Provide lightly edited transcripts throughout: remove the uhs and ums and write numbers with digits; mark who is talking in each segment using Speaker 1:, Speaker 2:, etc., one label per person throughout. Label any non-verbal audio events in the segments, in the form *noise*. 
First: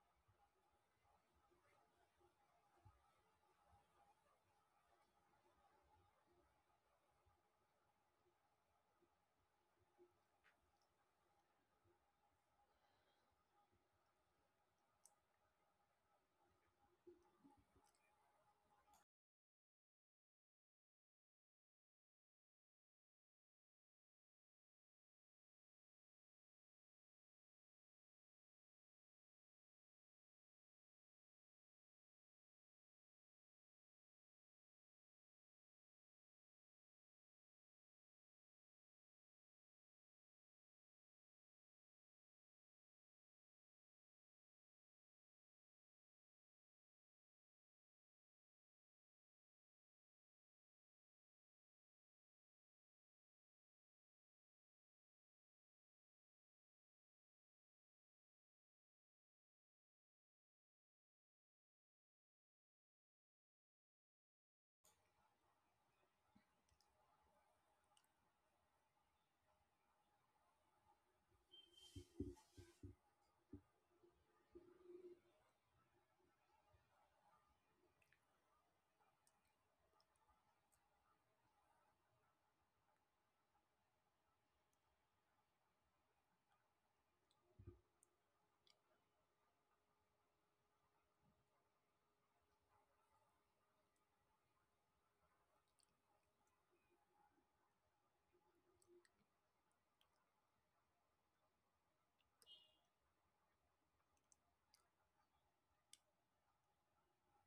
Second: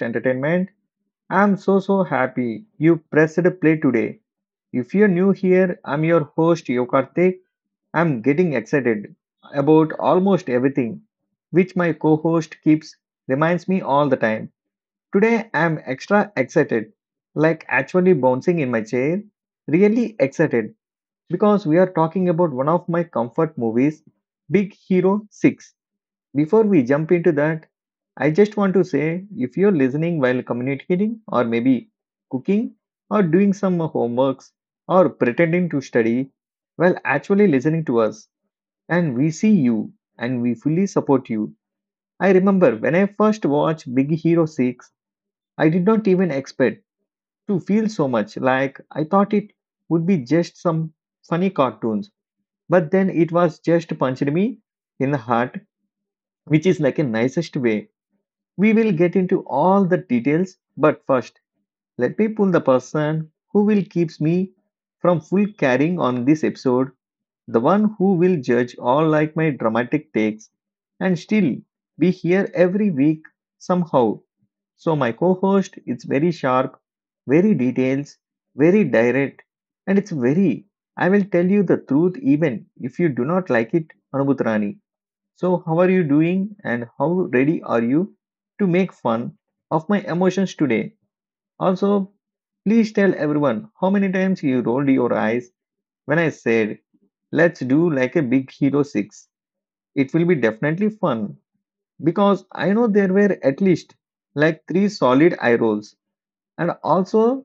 Speaker 1: Entertainment. I'm so happy you pressed play today. If you're new here, I'm your host Yokartik. I'm getting excited about almost everything, which my co-host keeps reminds me all the time. Today I'm extra excited, like actually bouncing in my chair, really excited because we are talking about one of my comfort movies, Big Hero 6. Before we jump into that, I just want to say if you're listening while communicating or maybe cooking or doing some homeworks or pretending to study while actually listening to us, and we see you and we fully support you. I remember when I first watched Big Hero 6, I did not even expect to feel so much. Like, I thought it would be just some funny cartoons, but then it was just punched me in the heart, which is like a nicest way. We will get into all the details, but first, let me pull the person who will keeps me from full carrying on this episode, the one who will judge all like my dramatic takes and still be here every week somehow. So my co-host, it's very sharp, very details, very direct, and it's very, I will tell you the truth even if you do not like it, Anubhutrani. So, how are you doing, and how ready are you to make fun of my emotions today? Also, please tell everyone how many times you rolled your eyes when I said, "Let's do like a Big Hero 6. It will be definitely fun," because I know there were at least like three solid eye rolls. And also,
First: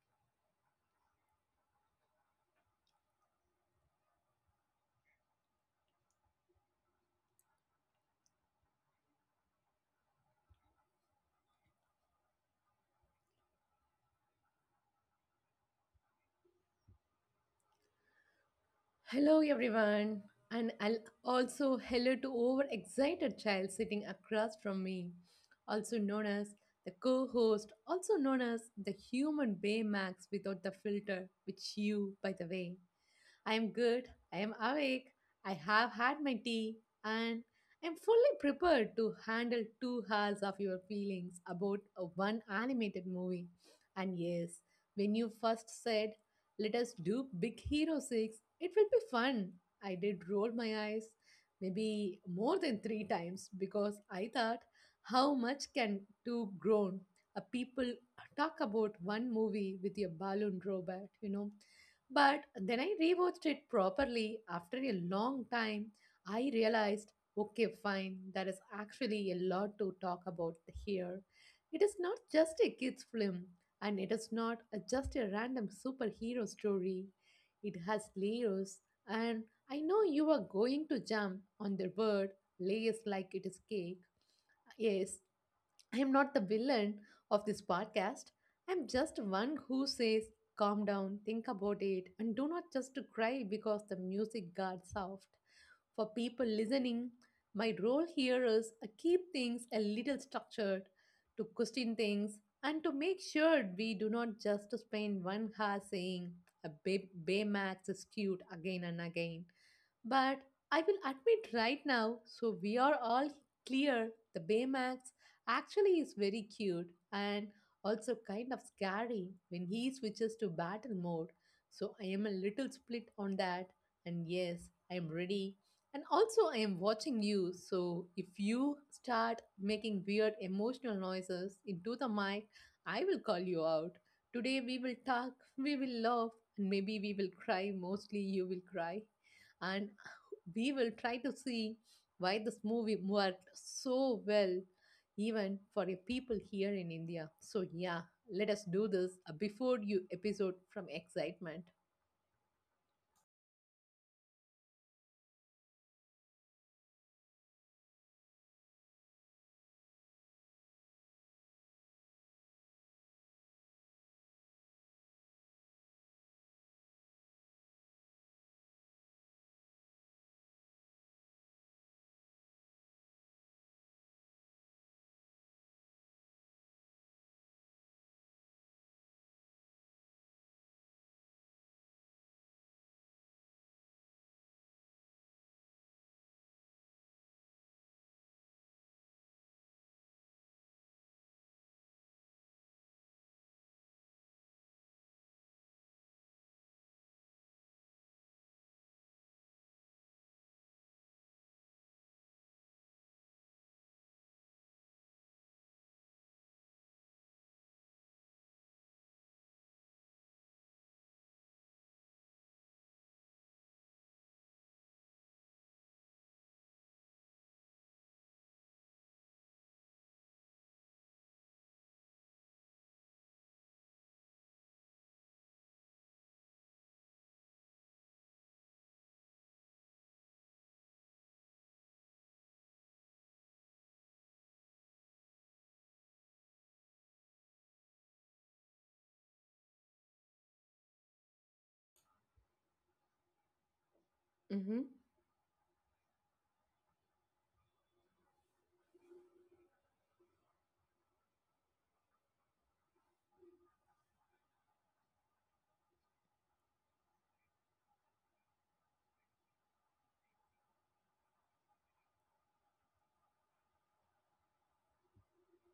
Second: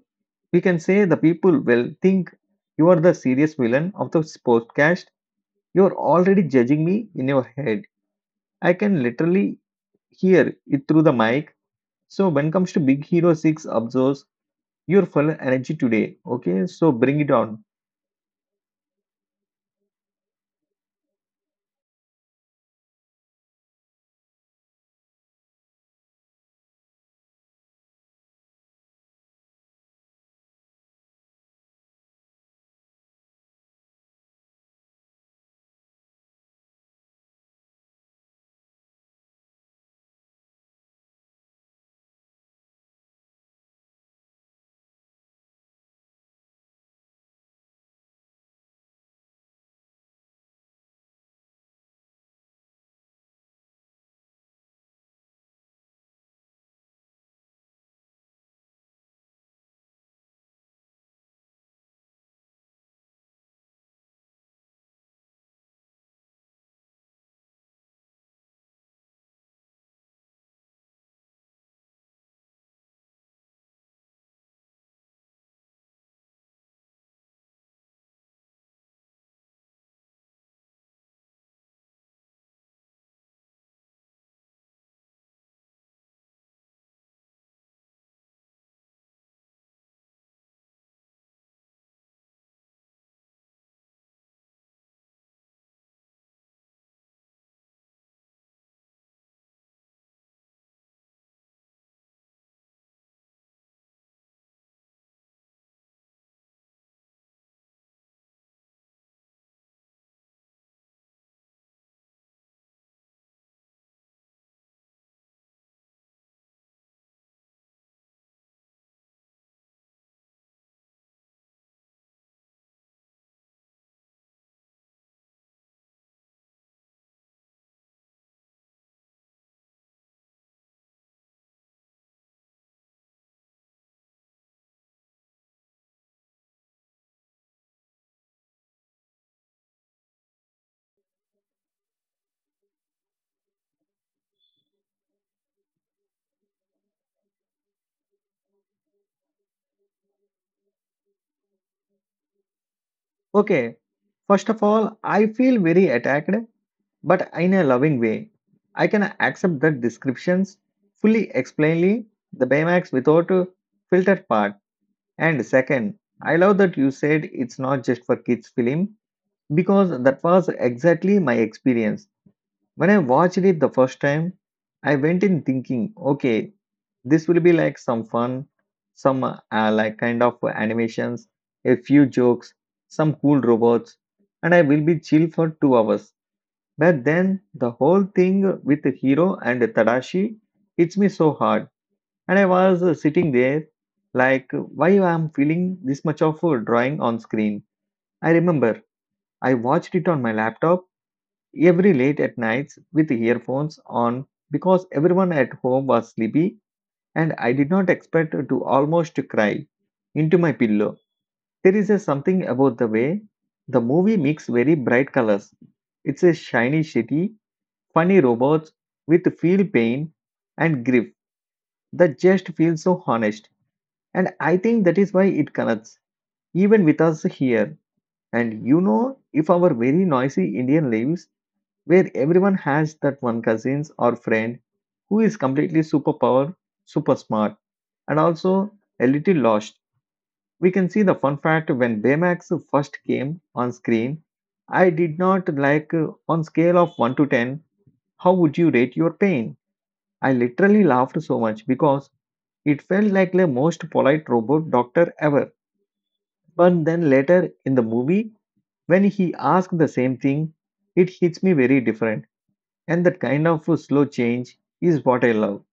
Speaker 1: we can say the people will think you are the serious villain of the podcast. You're already judging me in your head. I can literally here it through the mic. So when comes to Big Hero 6, absorbs your full energy today. Okay, so bring it on.
Speaker 2: Hello, everyone, and I'll also hello to overexcited child sitting across from me, also known as the co host, also known as the human Baymax without the filter, which you, by the way. I am good, I am awake, I have had my tea, and I am fully prepared to handle 2 hours of your feelings about a one animated movie. And yes, when you first said, let us do Big Hero 6, it will be fun. I did roll my eyes maybe more than three times because I thought, how much can two grown people talk about one movie with a balloon robot, you know? But then I rewatched it properly after a long time. I realized, okay, fine, there is actually a lot to talk about here. It is not just a kids' film, and it is not a- just a random superhero story. It has layers, and I know you are going to jump on the word layers like it is cake. Yes, I am not the villain of this podcast. I'm just one who says, calm down, think about it, and do not just to cry because the music got soft. For people listening, my role here is to keep things a little structured, to question things, and to make sure we do not just spend 1 hour saying Baymax is cute again and again. But I will admit right now, so we are all clear, the Baymax actually is very cute and also kind of scary when he switches to battle mode. So I am a little split on that. And yes, I am ready. And also, I am watching you. So if you start making weird emotional noises into the mic, I will call you out. Today we will talk, we will laugh, and maybe we will cry. Mostly you will cry. And we will try to see why this movie worked so well, even for your people here in India. So, yeah, let us do this before you episode from excitement.
Speaker 1: Okay, first of all, I feel very attacked, but in a loving way. I can accept the descriptions fully explainly, the Baymax without a filtered part. And second, I love that you said it's not just for kids film because that was exactly my experience. When I watched it the first time, I went in thinking, okay, this will be like some fun, some like kind of animations, a few jokes, some cool robots, and I will be chill for 2 hours. But then the whole thing with the hero and Tadashi hits me so hard, and I was sitting there like, why I am feeling this much of a drawing on screen? I remember I watched it on my laptop every late at nights with earphones on because everyone at home was sleepy, and I did not expect to almost cry into my pillow. There is a something about the way the movie mix very bright colors. It's a shiny city, funny robots with feel pain and grief that just feels so honest. And I think that is why it connects even with us here. And you know, if our very noisy Indian lives where everyone has that one cousins or friend who is completely superpower, super smart, and also a little lost. We can see the fun fact when Baymax first came on screen. I did not like on scale of 1 to 10, how would you rate your pain? I literally laughed so much because it felt like the most polite robot doctor ever. But then later in the movie, when he asked the same thing, it hits me very different. And that kind of a slow change is what I love.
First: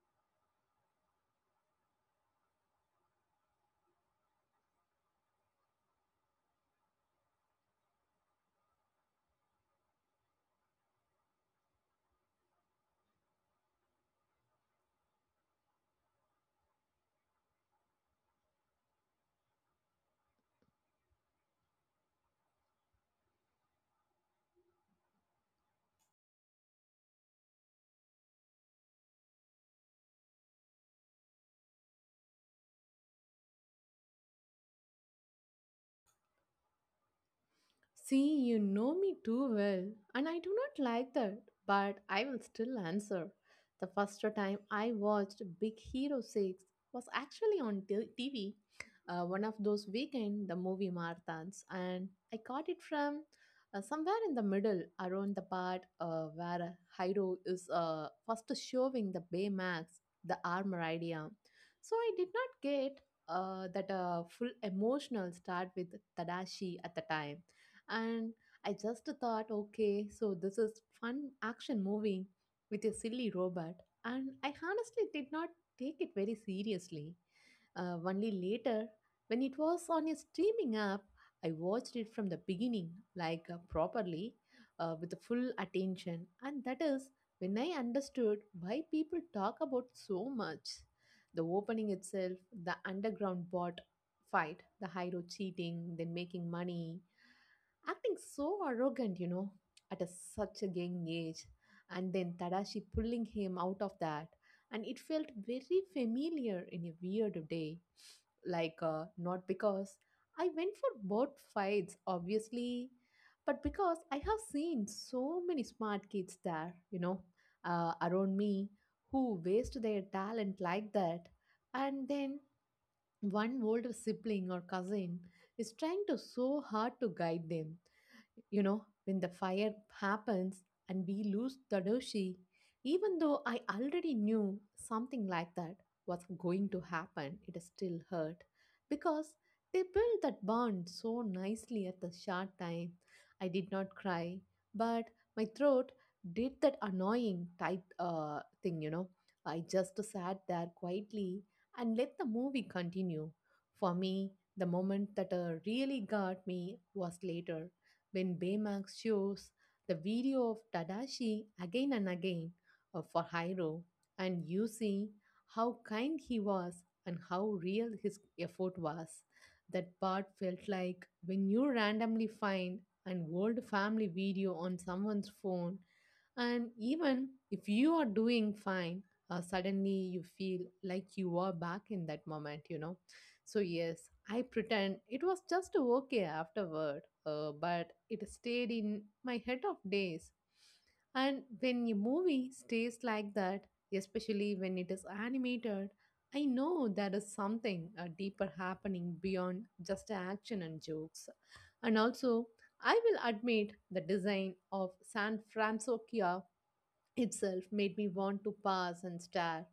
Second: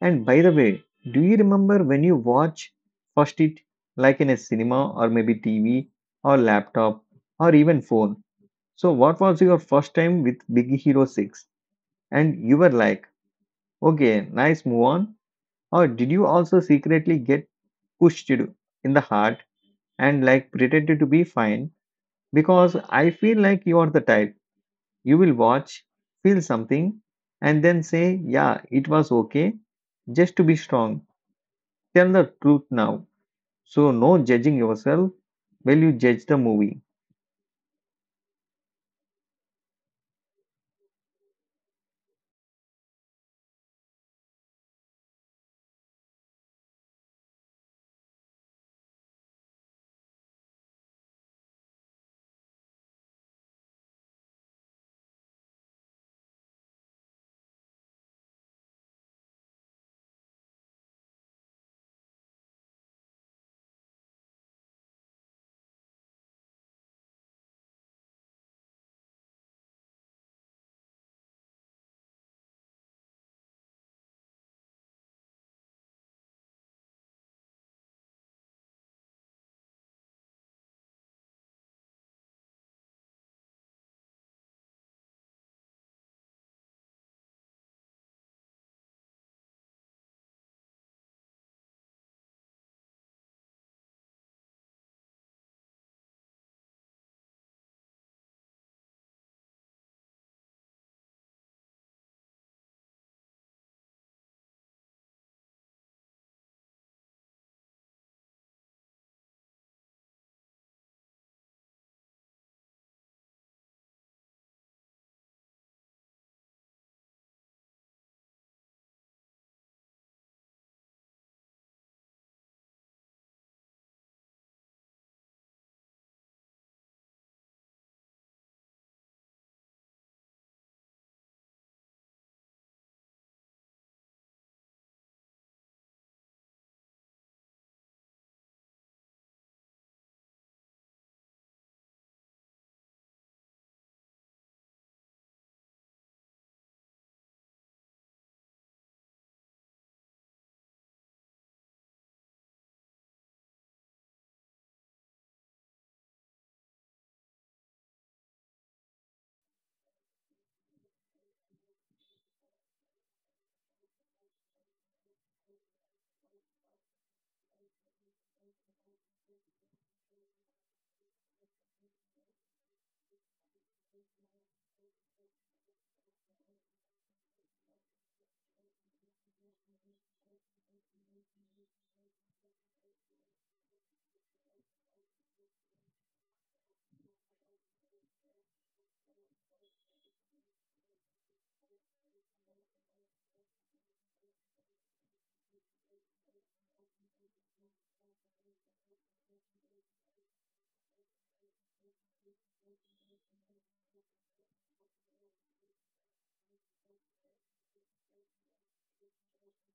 Speaker 1: And by the way, do you remember when you watch first it, like in a cinema or maybe TV or laptop or even phone? So what was your first time with Big Hero 6? And you were like, okay, nice move on. Or did you also secretly get pushed in the heart and like pretended to be fine? Because I feel like you are the type, you will watch, feel something, and then say, "Yeah, it was okay," just to be strong. Tell the truth now. So, no judging yourself while you judge the movie.
Speaker 2: See, you know me too well, and I do not like that, but I will still answer. The first time I watched Big Hero 6 was actually on TV, one of those weekend the movie marathons, and I caught it from somewhere in the middle around the part where Hiro is first showing the Baymax the armor idea. So I did not get that full emotional start with Tadashi at the time, and I just thought, okay, so this is fun action movie with a silly robot. And I honestly did not take it very seriously. Only later, when it was on a streaming app, I watched it from the beginning, like properly, with the full attention. And that is when I understood why people talk about so much. The opening itself, the underground bot fight, the hero cheating, then making money, acting so arrogant, you know, at a, such a young age. And then Tadashi pulling him out of that. And it felt very familiar in a weird day. Like, not because I went for both fights, obviously, but because I have seen so many smart kids there, you know, around me who waste their talent like that. And then one older sibling or cousin is trying to so hard to guide them, you know, when the fire happens and we lose the doshi, even though I already knew something like that was going to happen, it still hurt because they built that bond so nicely at the short time. I did not cry, but my throat did that annoying tight thing, you know. I just sat there quietly and let the movie continue. For me, the moment that really got me was later when Baymax shows the video of Tadashi again and again for Hiro, and you see how kind he was and how real his effort was. That part felt like when you randomly find an old family video on someone's phone, and even if you are doing fine, suddenly you feel like you are back in that moment, you know. So, yes, I pretend it was just okay afterward, but it stayed in my head of days. And when a movie stays like that, especially when it is animated, I know there is something deeper happening beyond just action and jokes. And also, I will admit the design of San Francisco itself made me want to pass and stare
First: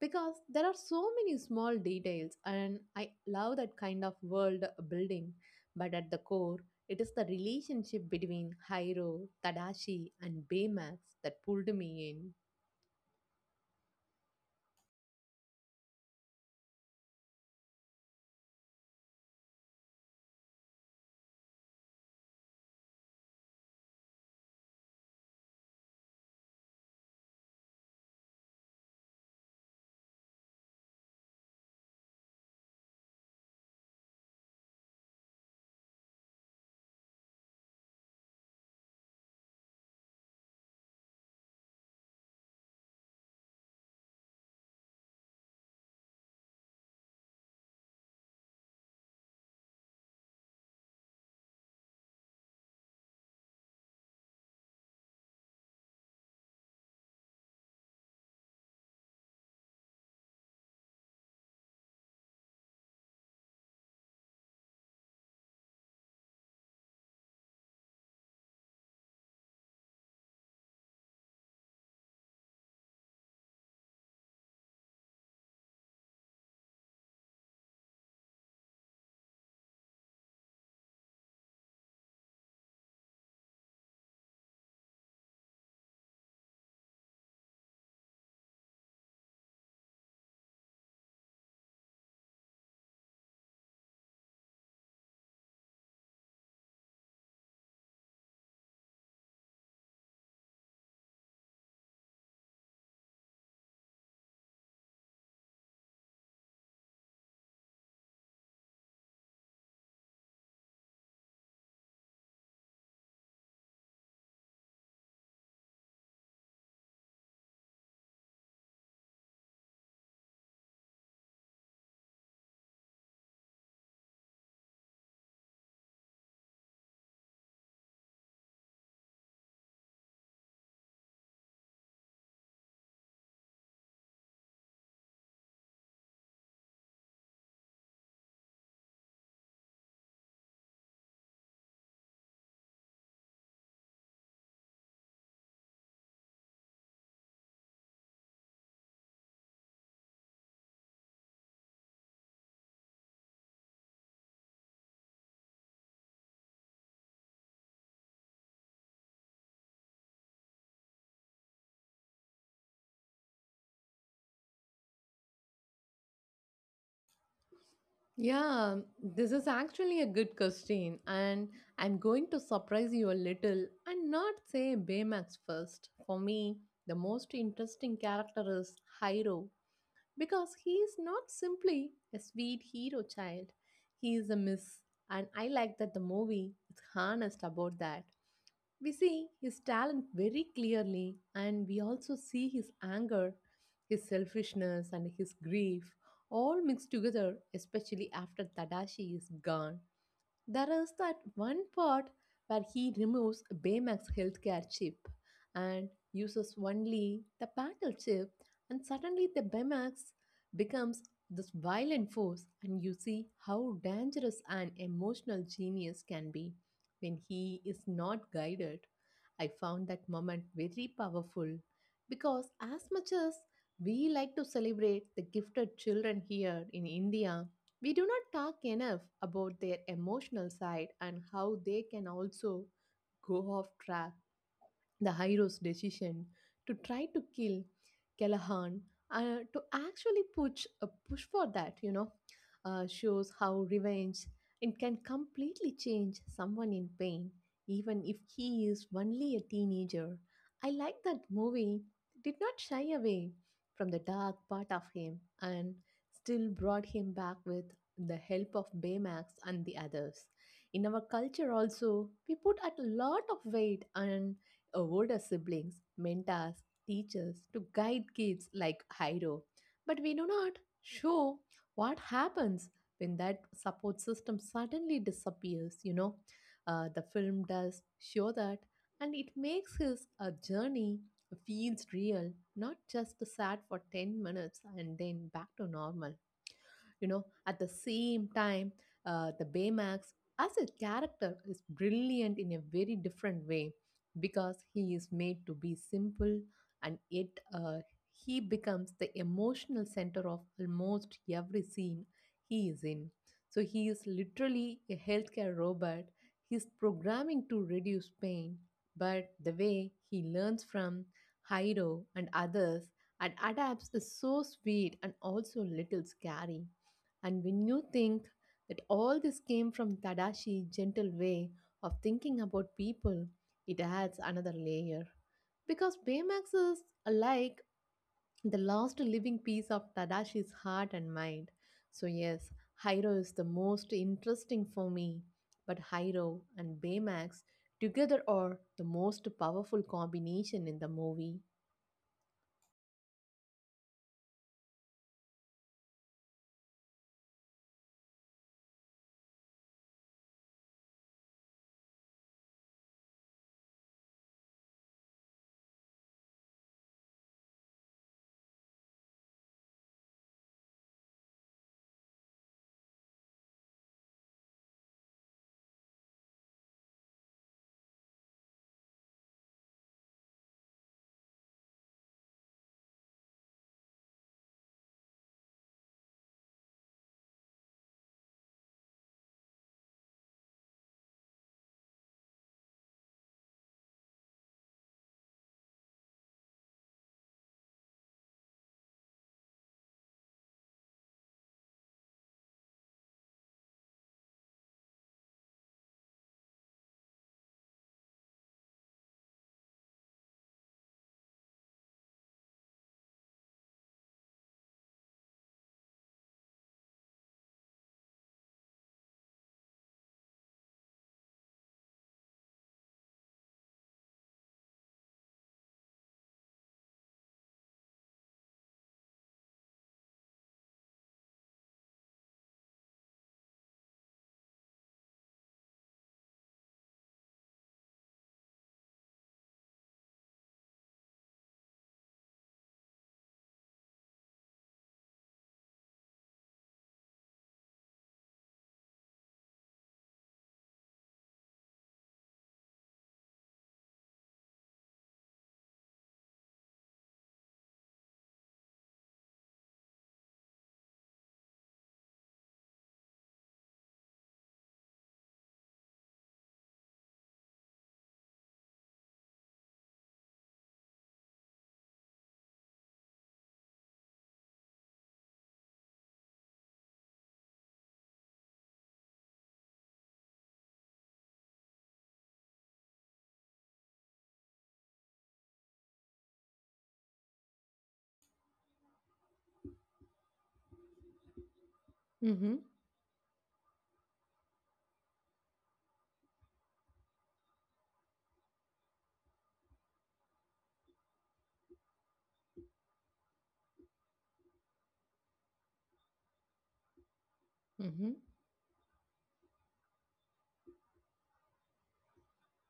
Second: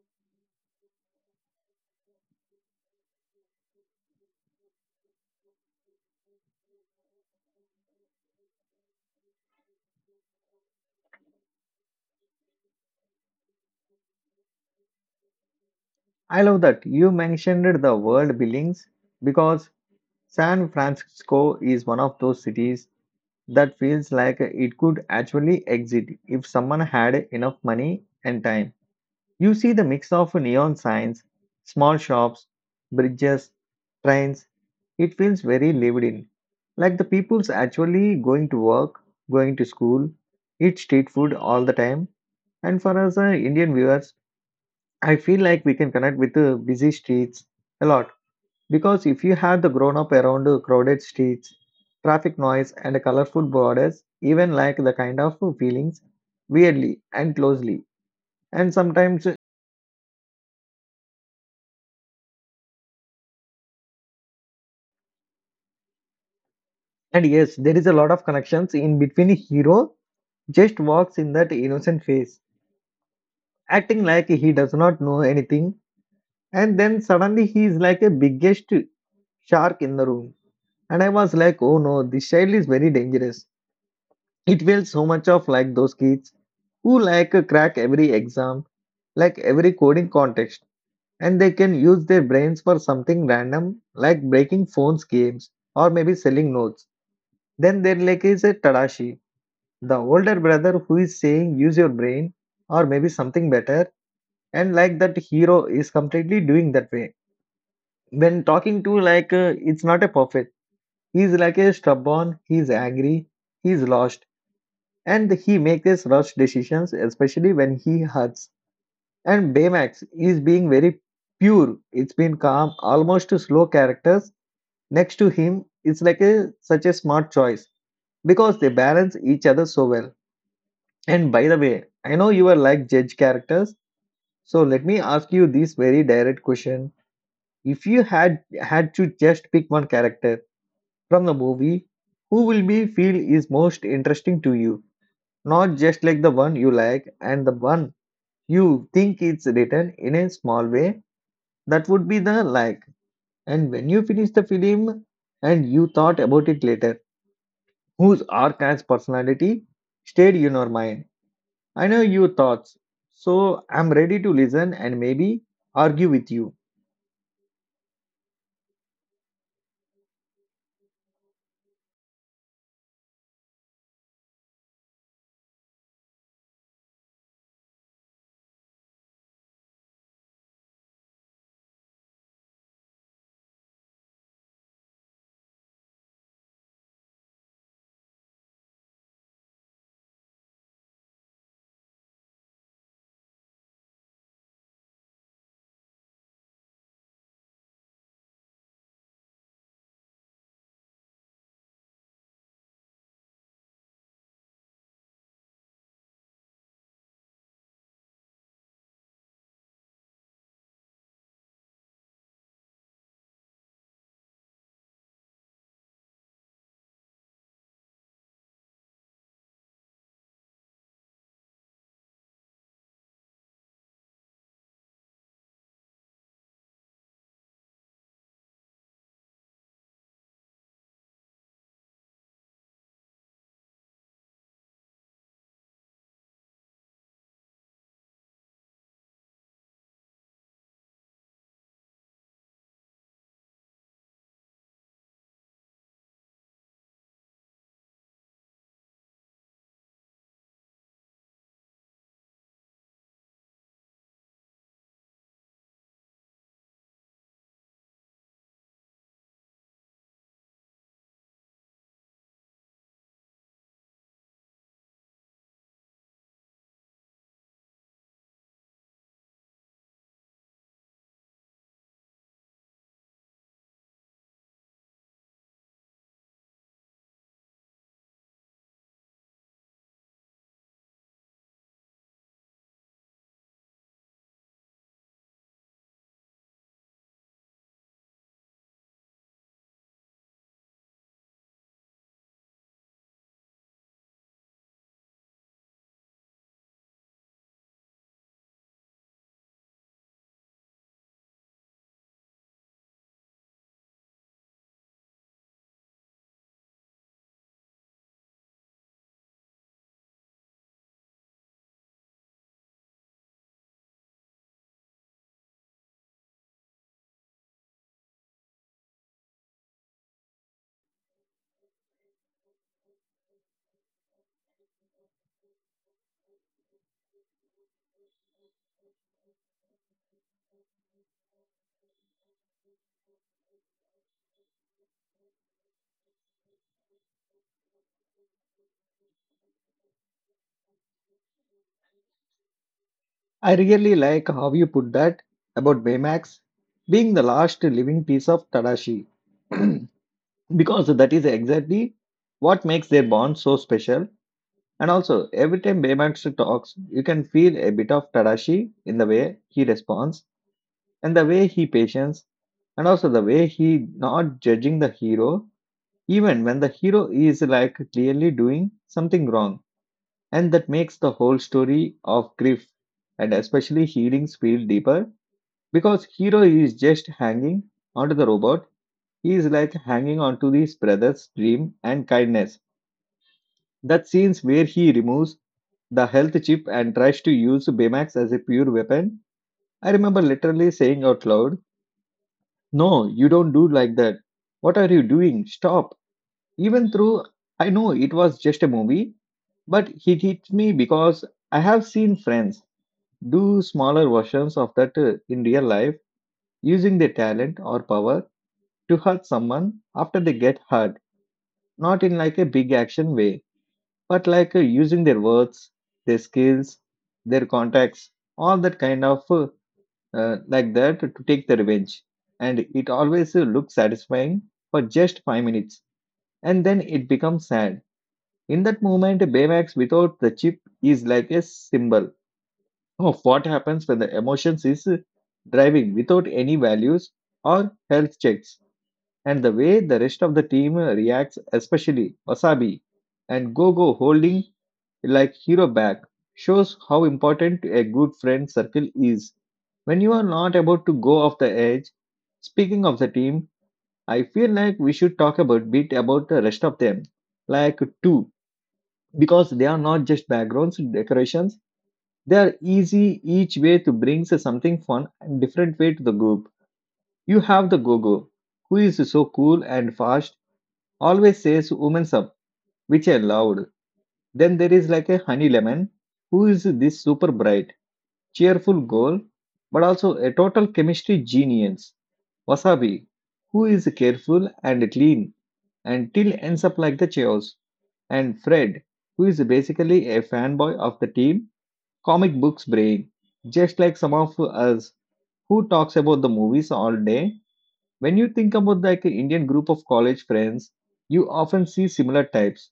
Speaker 2: because there are so many small details and I love that kind of world building. But at the core, it is the relationship between Hiro, Tadashi, and Baymax that pulled me in.
Speaker 1: I love that you mentioned the world buildings because San Francisco is one of those cities that feels like it could actually exist if someone had enough money and time. You see the mix of neon signs, small shops, bridges, trains. It feels very lived in, like the people's actually going to work, going to school, eat street food all the time. And for us Indian viewers, I feel like we can connect with the busy streets a lot because if you have the grown up around the crowded streets, traffic noise, and colorful borders, even like the kind of feelings weirdly and closely and sometimes. And yes, there is a lot of connections in between hero just walks in that innocent face, acting like he does not know anything, and then suddenly he is like a biggest shark in the room. And I was like, oh no, this child is very dangerous. It feels so much of like those kids who like crack every exam, like every coding contest, and they can use their brains for something random like breaking phones games or maybe selling notes. Then there like is a Tadashi, the older brother who is saying use your brain or maybe something better, and like that hero is completely doing that way. When talking to like it's not a perfect. He's like a stubborn. He's angry. He's lost, and he makes his rush decisions, especially when he hurts. And Baymax is being very pure. It's been calm, almost slow characters next to him. It's like a such a smart choice because they balance each other so well. And by the way, I know you are like judge characters, so let me ask you this very direct question. If you had to just pick one character from the movie, who will be feel is most interesting to you? Not just like the one you like, and the one you think it's written in a small way. That would be the like. And when you finish the film and you thought about it later, whose arc and personality stayed in your mind? I know your thoughts, so I'm ready to listen and maybe argue with you.
Speaker 2: Yeah, this is actually a good question, and I'm going to surprise you a little and not say Baymax first. For me, the most interesting character is Hiro because he is not simply a sweet hero child. He is a miss, and I like that the movie is honest about that. We see his talent very clearly, and we also see his anger, his selfishness, and his grief all mixed together, especially after Tadashi is gone. There is that one part where he removes Baymax healthcare chip and uses only the battle chip, and suddenly the Baymax becomes this violent force, and you see how dangerous an emotional genius can be when he is not guided. I found that moment very powerful because, as much as we like to celebrate the gifted children here in India, we do not talk enough about their emotional side and how they can also go off track the hero's decision to try to kill Callahan, to actually push for that, you know, shows how revenge it can completely change someone in pain, even if he is only a teenager. I like that movie did not shy away from the dark part of him and still brought him back with the help of Baymax and the others. In our culture also, we put a lot of weight on older siblings, mentors, teachers to guide kids like Hiro. But we do not show what happens when that support system suddenly disappears, you know. The film does show that, and it makes his journey feels real, not just sad for 10 minutes and then back to normal. You know, at the same time, the Baymax as a character is brilliant in a very different way because he is made to be simple and yet uh, he becomes the emotional center of almost every scene he is in. So he is literally a healthcare robot. He's programming to reduce pain, but the way he learns from Hiro and others and adapts is so sweet and also a little scary. And when you think that all this came from Tadashi's gentle way of thinking about people, it adds another layer. Because Baymax is like the last living piece of Tadashi's heart and mind. So, yes, Hiro is the most interesting for me, but Hiro and Baymax together are the most powerful combination in the movie.
Speaker 1: I really like how you put that about Baymax being the last living piece of Tadashi, *clears throat* because that is exactly what makes their bond so special. And also, every time Baymax talks, you can feel a bit of Tadashi in the way he responds, and the way he patience, and also the way he not judging the hero, even when the hero is like clearly doing something wrong. And that makes the whole story of grief and especially healings feel deeper because Hero is just hanging onto the robot. He is like hanging onto his brother's dream and kindness. That scenes where he removes the health chip and tries to use Baymax as a pure weapon. I remember literally saying out loud, "No, you don't do like that. What are you doing? Stop." Even though I know it was just a movie, but it hit me because I have seen friends do smaller versions of that in real life, using their talent or power to hurt someone after they get hurt. Not in like a big action way, but like using their words, their skills, their contacts, all that kind of like that, to take the revenge. And it always looks satisfying for just 5 minutes, and then it becomes sad. In that moment, Baymax without the chip is like a symbol of what happens when the emotions is driving without any values or health checks. And the way the rest of the team reacts, especially Wasabi and Gogo holding like hero back, shows how important a good friend circle is when you are not about to go off the edge. Speaking of the team, I feel like we should talk about bit about the rest of them, like two, because they are not just backgrounds decorations. They are easy each way to bring something fun and different way to the group. You have the Gogo, who is so cool and fast, always says women's up, which I loved. Then there is like a honey lemon, who is this super bright, cheerful girl, but also a total chemistry genius.
Speaker 2: Mm-hmm.
Speaker 1: Wasabi, who is careful and clean until ends up like the chaos. And Fred, who is basically a fanboy of the team, comic books brain, just like some of us who talks about the movies all day.
Speaker 2: Mm-hmm.
Speaker 1: When you think about like an Indian group of college friends, you often see similar types,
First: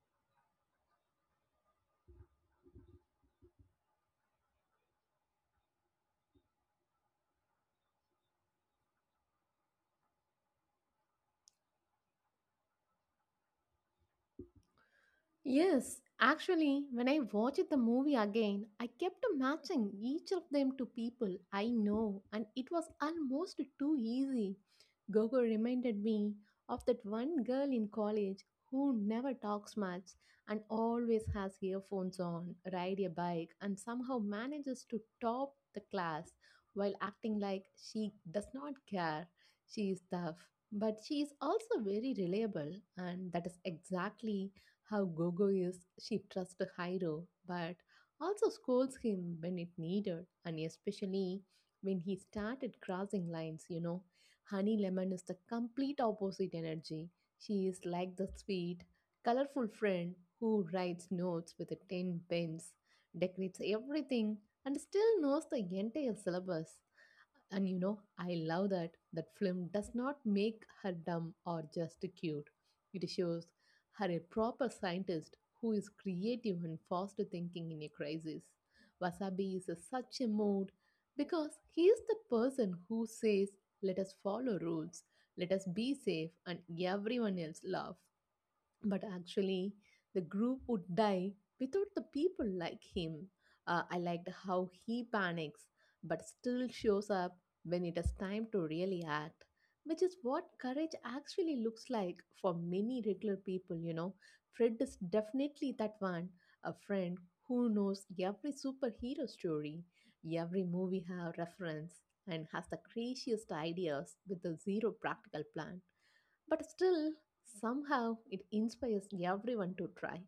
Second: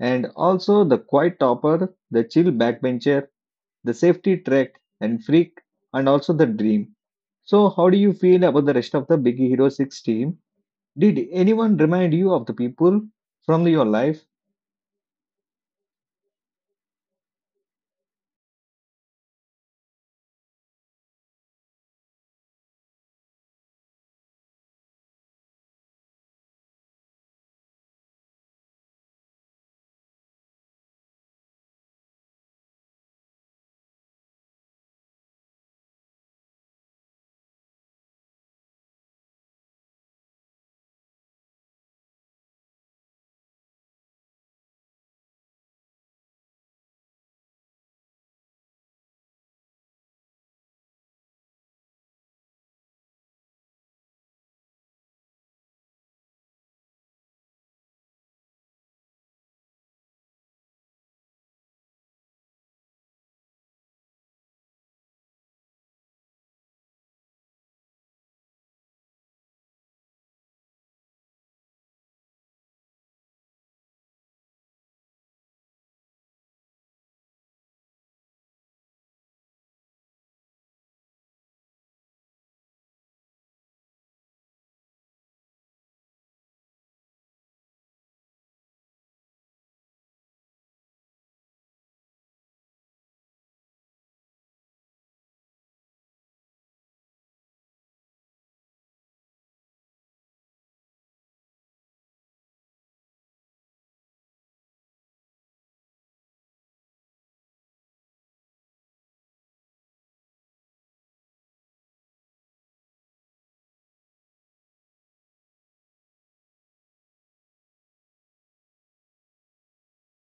Speaker 1: and also the quiet topper, the chill backbencher, the safety trek and freak, and also the dream. So, how do you feel about the rest of the Big Hero 6 team? Did anyone remind you of the people from your life?
Speaker 2: Yes, actually, when I watched the movie again, I kept matching each of them to people I know, and it was almost too easy. Gogo reminded me of that one girl in college who never talks much and always has earphones on, ride a bike, and somehow manages to top the class while acting like she does not care. She is tough, but she is also very reliable, and that is exactly how Gogo is, she trusts Hiro but also scolds him when it needed, and especially when he started crossing lines, you know. Honey Lemon is the complete opposite energy. She is like the sweet, colorful friend who writes notes with a 10 pens, decorates everything, and still knows the entire syllabus. And you know, I love that that film does not make her dumb or just cute. It shows her a proper scientist who is creative and fast thinking in a crisis. Wasabi is a, such a mood because he is the person who says, "Let us follow rules, let us be safe, and everyone else laugh." but actually the group would die without the people like him. I liked how he panics but still shows up when it is time to really act, which is what courage actually looks like for many regular people, you know. Fred is definitely that one, a friend who knows every superhero story, every movie have reference, and has the craziest ideas with a zero practical plan. But still, somehow, it inspires everyone to try.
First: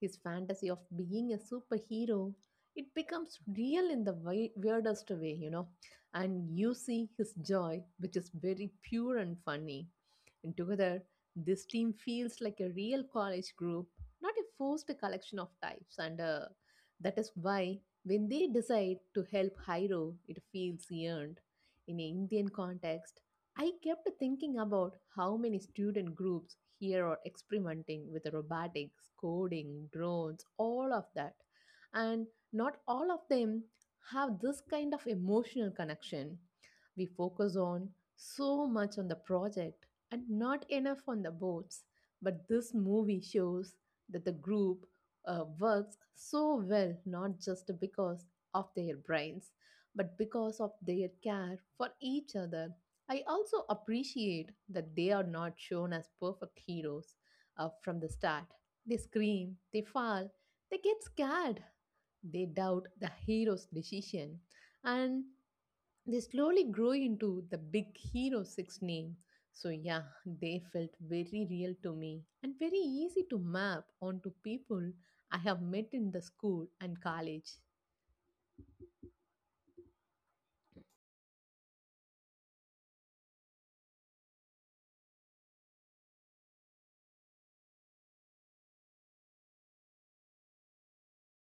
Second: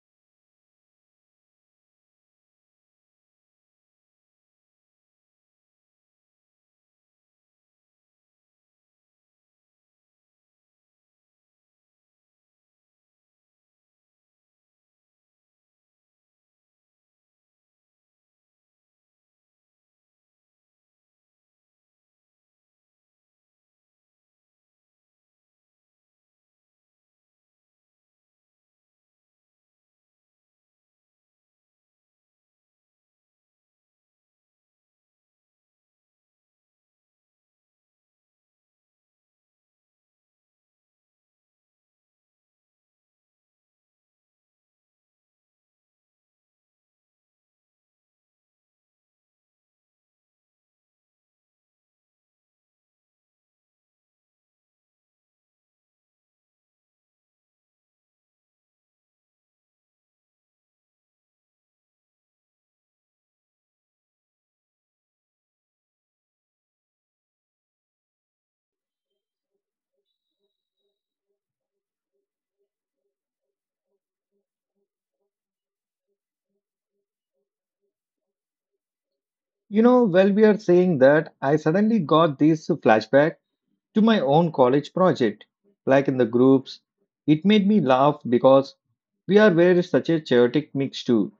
Speaker 2: His fantasy of being a superhero, it becomes real in the weirdest way, you know. And you see his joy, which is very pure and funny. And together, this team feels like a real college group, not a forced collection of types. And That is why, when they decide to help Hiro, it feels earned. In an Indian context, I kept thinking about how many student groups here are experimenting with robotics, coding, drones, all of that. And not all of them have this kind of emotional connection. We focus on so much on the project and not enough on the boats. But this movie shows that the group works so well not just because of their brains, but because of their care for each other. I also appreciate that they are not shown as perfect heroes from the start. They scream, they fall, they get scared, they doubt the hero's decision, and they slowly grow into the big hero six name. So, yeah, they felt very real to me and very easy to map onto people I have met in the school and college.
Speaker 1: You know, while we are saying that, I suddenly got this flashback to my own college project, like in the groups. It made me laugh because we are very such a chaotic mix too.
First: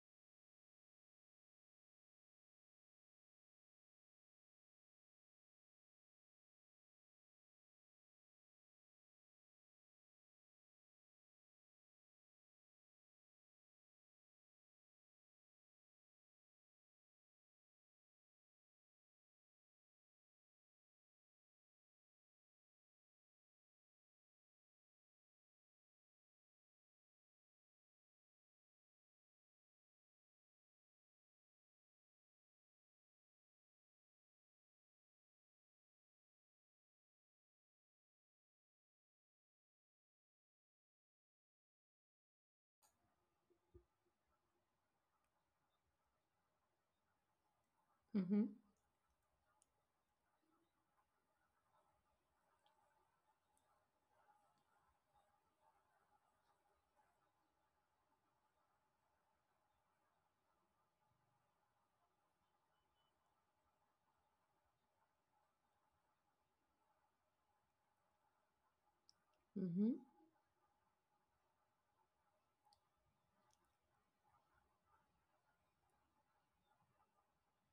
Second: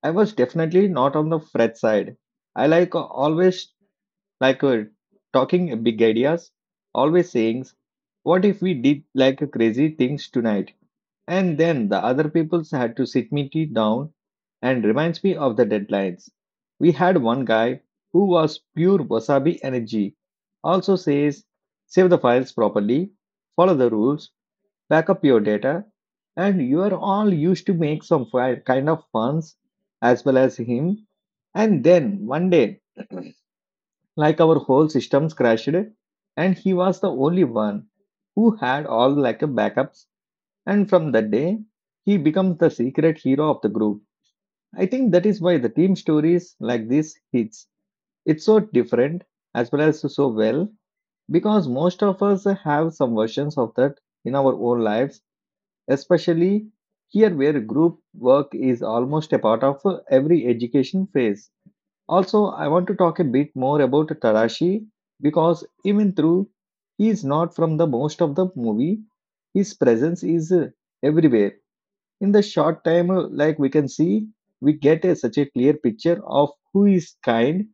Speaker 1: I was definitely not on the fret side. I like always like uh, talking big ideas, always saying, "What if we did like crazy things tonight?" And then the other peoples had to sit me tea down and reminds me of the deadlines. We had one guy who was pure wasabi energy. Also says, save the files properly, follow the rules, back up your data, and you are all used to make some kind of funs as well as him. And then one day, like our whole systems crashed, and he was the only one who had all like a backups and from that day, he becomes the secret hero of the group. I think that is why the team stories like this hits.
Speaker 2: Mm-hmm,
Speaker 1: It's so different as well as so well because most of us have some versions of that in our own lives, especially here where group work is almost a part of every education phase. Also, I want to talk a bit more about Tarashi because even though he is not from the most of the movie, his
Speaker 2: mm-hmm,
Speaker 1: presence is everywhere in the short time like we can see we get a, such a clear picture of who is kind,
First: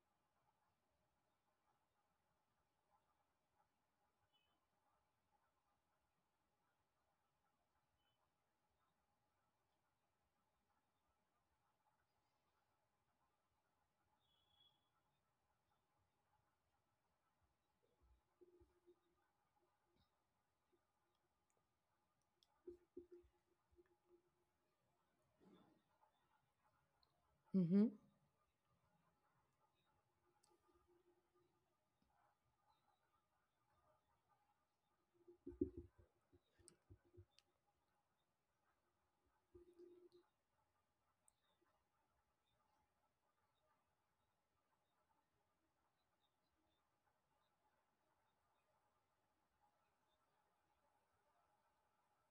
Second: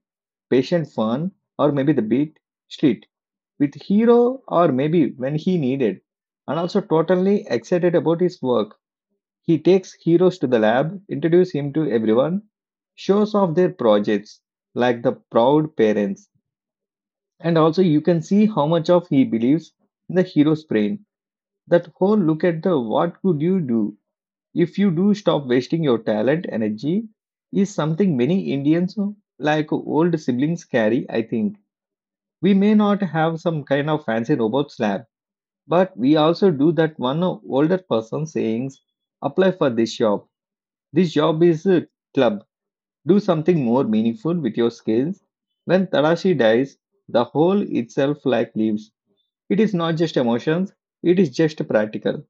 Speaker 1: patient, fun, or maybe the beat street with hero, or maybe when he needed, and also totally excited about his work. He takes heroes to the lab, introduce him to everyone, shows off their projects like the proud parents. And also you can see how much of he believes in the hero's brain. That whole look at the what could you do if you do stop wasting your talent energy is
Speaker 2: mm-hmm,
Speaker 1: something many Indians like old siblings carry. I think we may not have some kind of fancy robot slab, but we also do that one older person sayings, apply for this job, this job is a club, do something more meaningful with your skills. When Tadashi dies, the whole itself like leaves. It is not just emotions, it is just practical.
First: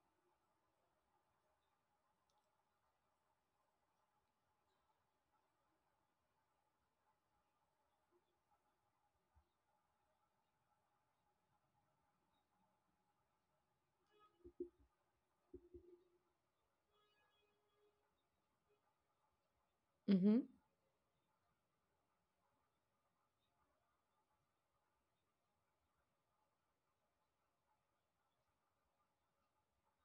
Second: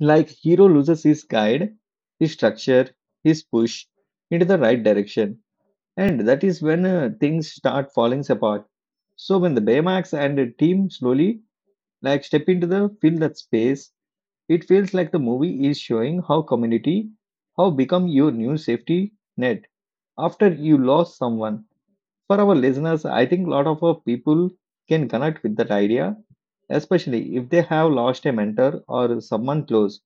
Speaker 1: Like hero loses his guide, his structure, his push into the right direction, and that is when things start falling apart. So when the Baymax and the team slowly like step into the fill that space, it feels like the movie is showing how community, how become your new safety net
Speaker 2: mm-hmm.
Speaker 1: after you lost someone. For our listeners, I think a lot of our people can connect with that idea, especially if they have lost a mentor or someone close.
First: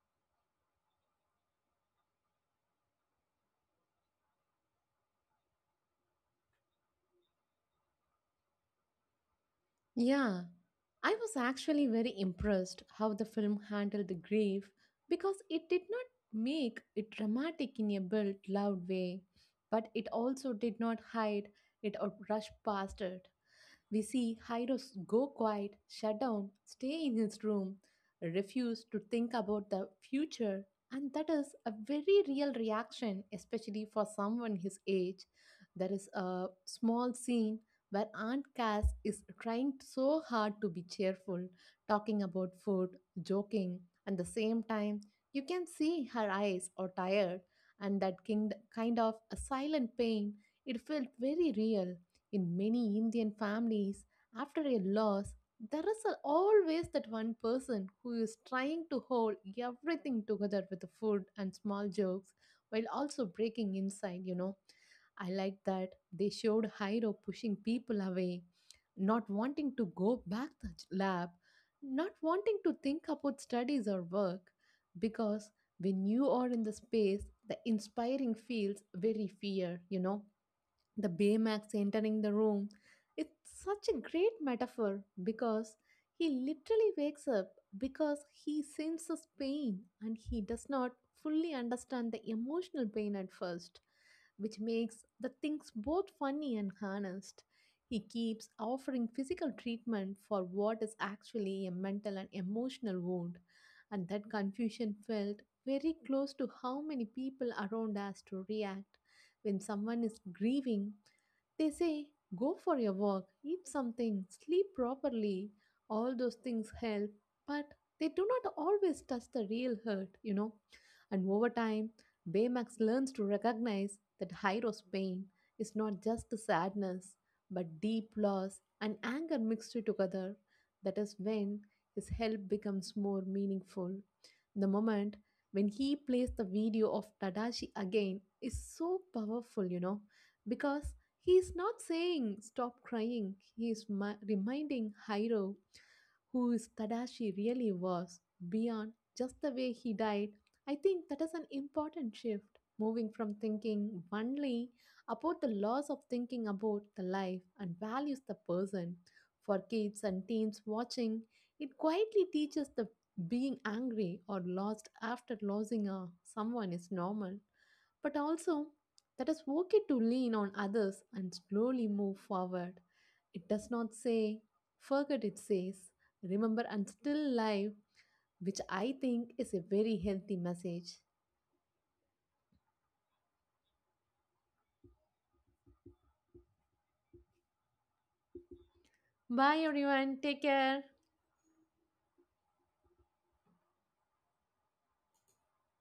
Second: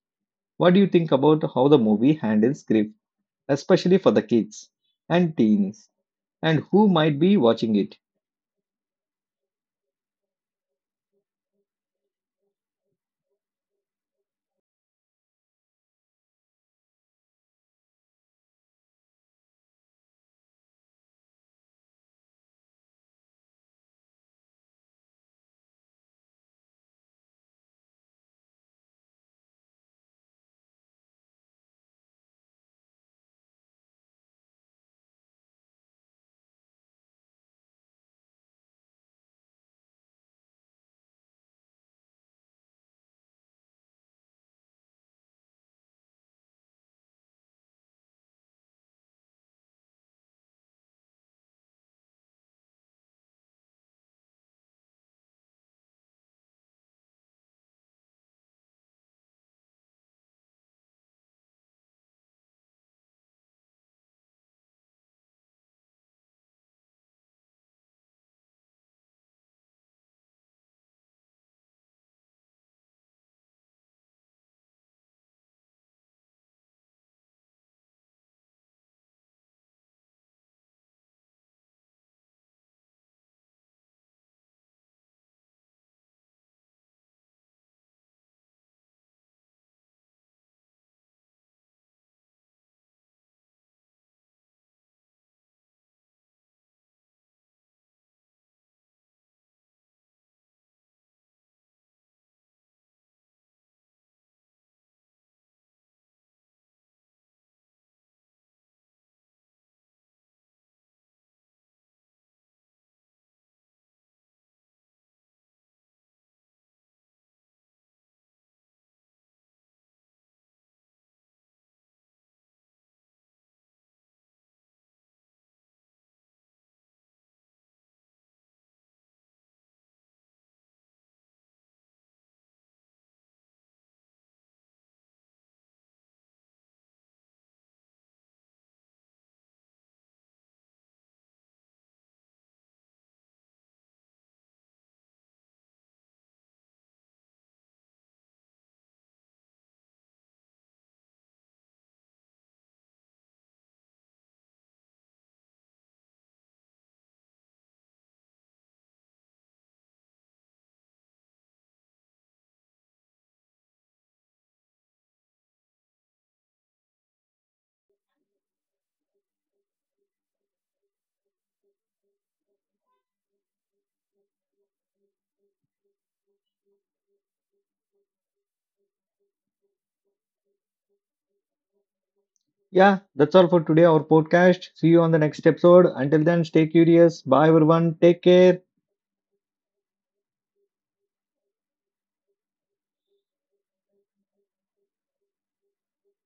Speaker 1: What do you think about how the movie handles grief, especially for the kids and teens, and who might be watching it?
Speaker 2: Yeah, I was actually very impressed how the film handled the grief because it did not make it dramatic in a built, loud way, but it also did not hide it or rush past it. We see Hyros go quiet, shut down, stay in his room, refuse to think about the future, and that is a very real reaction, especially for someone his age. There is a small scene where Aunt Cass is trying so hard to be cheerful, talking about food, joking, and the same time, you can see her eyes are tired, and that kind of a silent pain. It felt very real. In many Indian families, after a loss, there is a- always that one person who is trying to hold everything together with the food and small jokes while also breaking inside, you know. I like that they showed Hiro pushing people away, not wanting to go back to ch- lab, not wanting to think about studies or work, because when you are in the space, the inspiring feels very fear, you know the Baymax entering the room. It's such a great metaphor because he literally wakes up because he senses pain and he does not fully understand the emotional pain at first, which makes the things both funny and honest. He keeps offering physical treatment for what is actually a mental and emotional wound, and that confusion felt very close to how many people around us to react when someone is grieving, they say, go for a walk, eat something, sleep properly. All those things help, but they do not always touch the real hurt, you know. And over time, Baymax learns to recognize that Hyros' pain is not just the sadness, but deep loss and anger mixed together. That is when his help becomes more meaningful. The moment when he plays the video of Tadashi again is so powerful, you know, because he's not saying stop crying. He is reminding Hiro who is Tadashi really was beyond just the way he died. I think that is an important shift, moving from thinking only about the loss of thinking about the life and values the person. For kids and teens watching, it quietly teaches the being angry or lost after losing a, someone is normal, but also that is okay to lean on others and slowly move forward. It does not say, forget it says, remember and still live, which I think is a very healthy message.
Speaker 1: Yeah, that's all for today, our podcast. See you on the next episode. Until then, stay curious. Bye, everyone. Take care.
Speaker 2: Bye everyone, take care.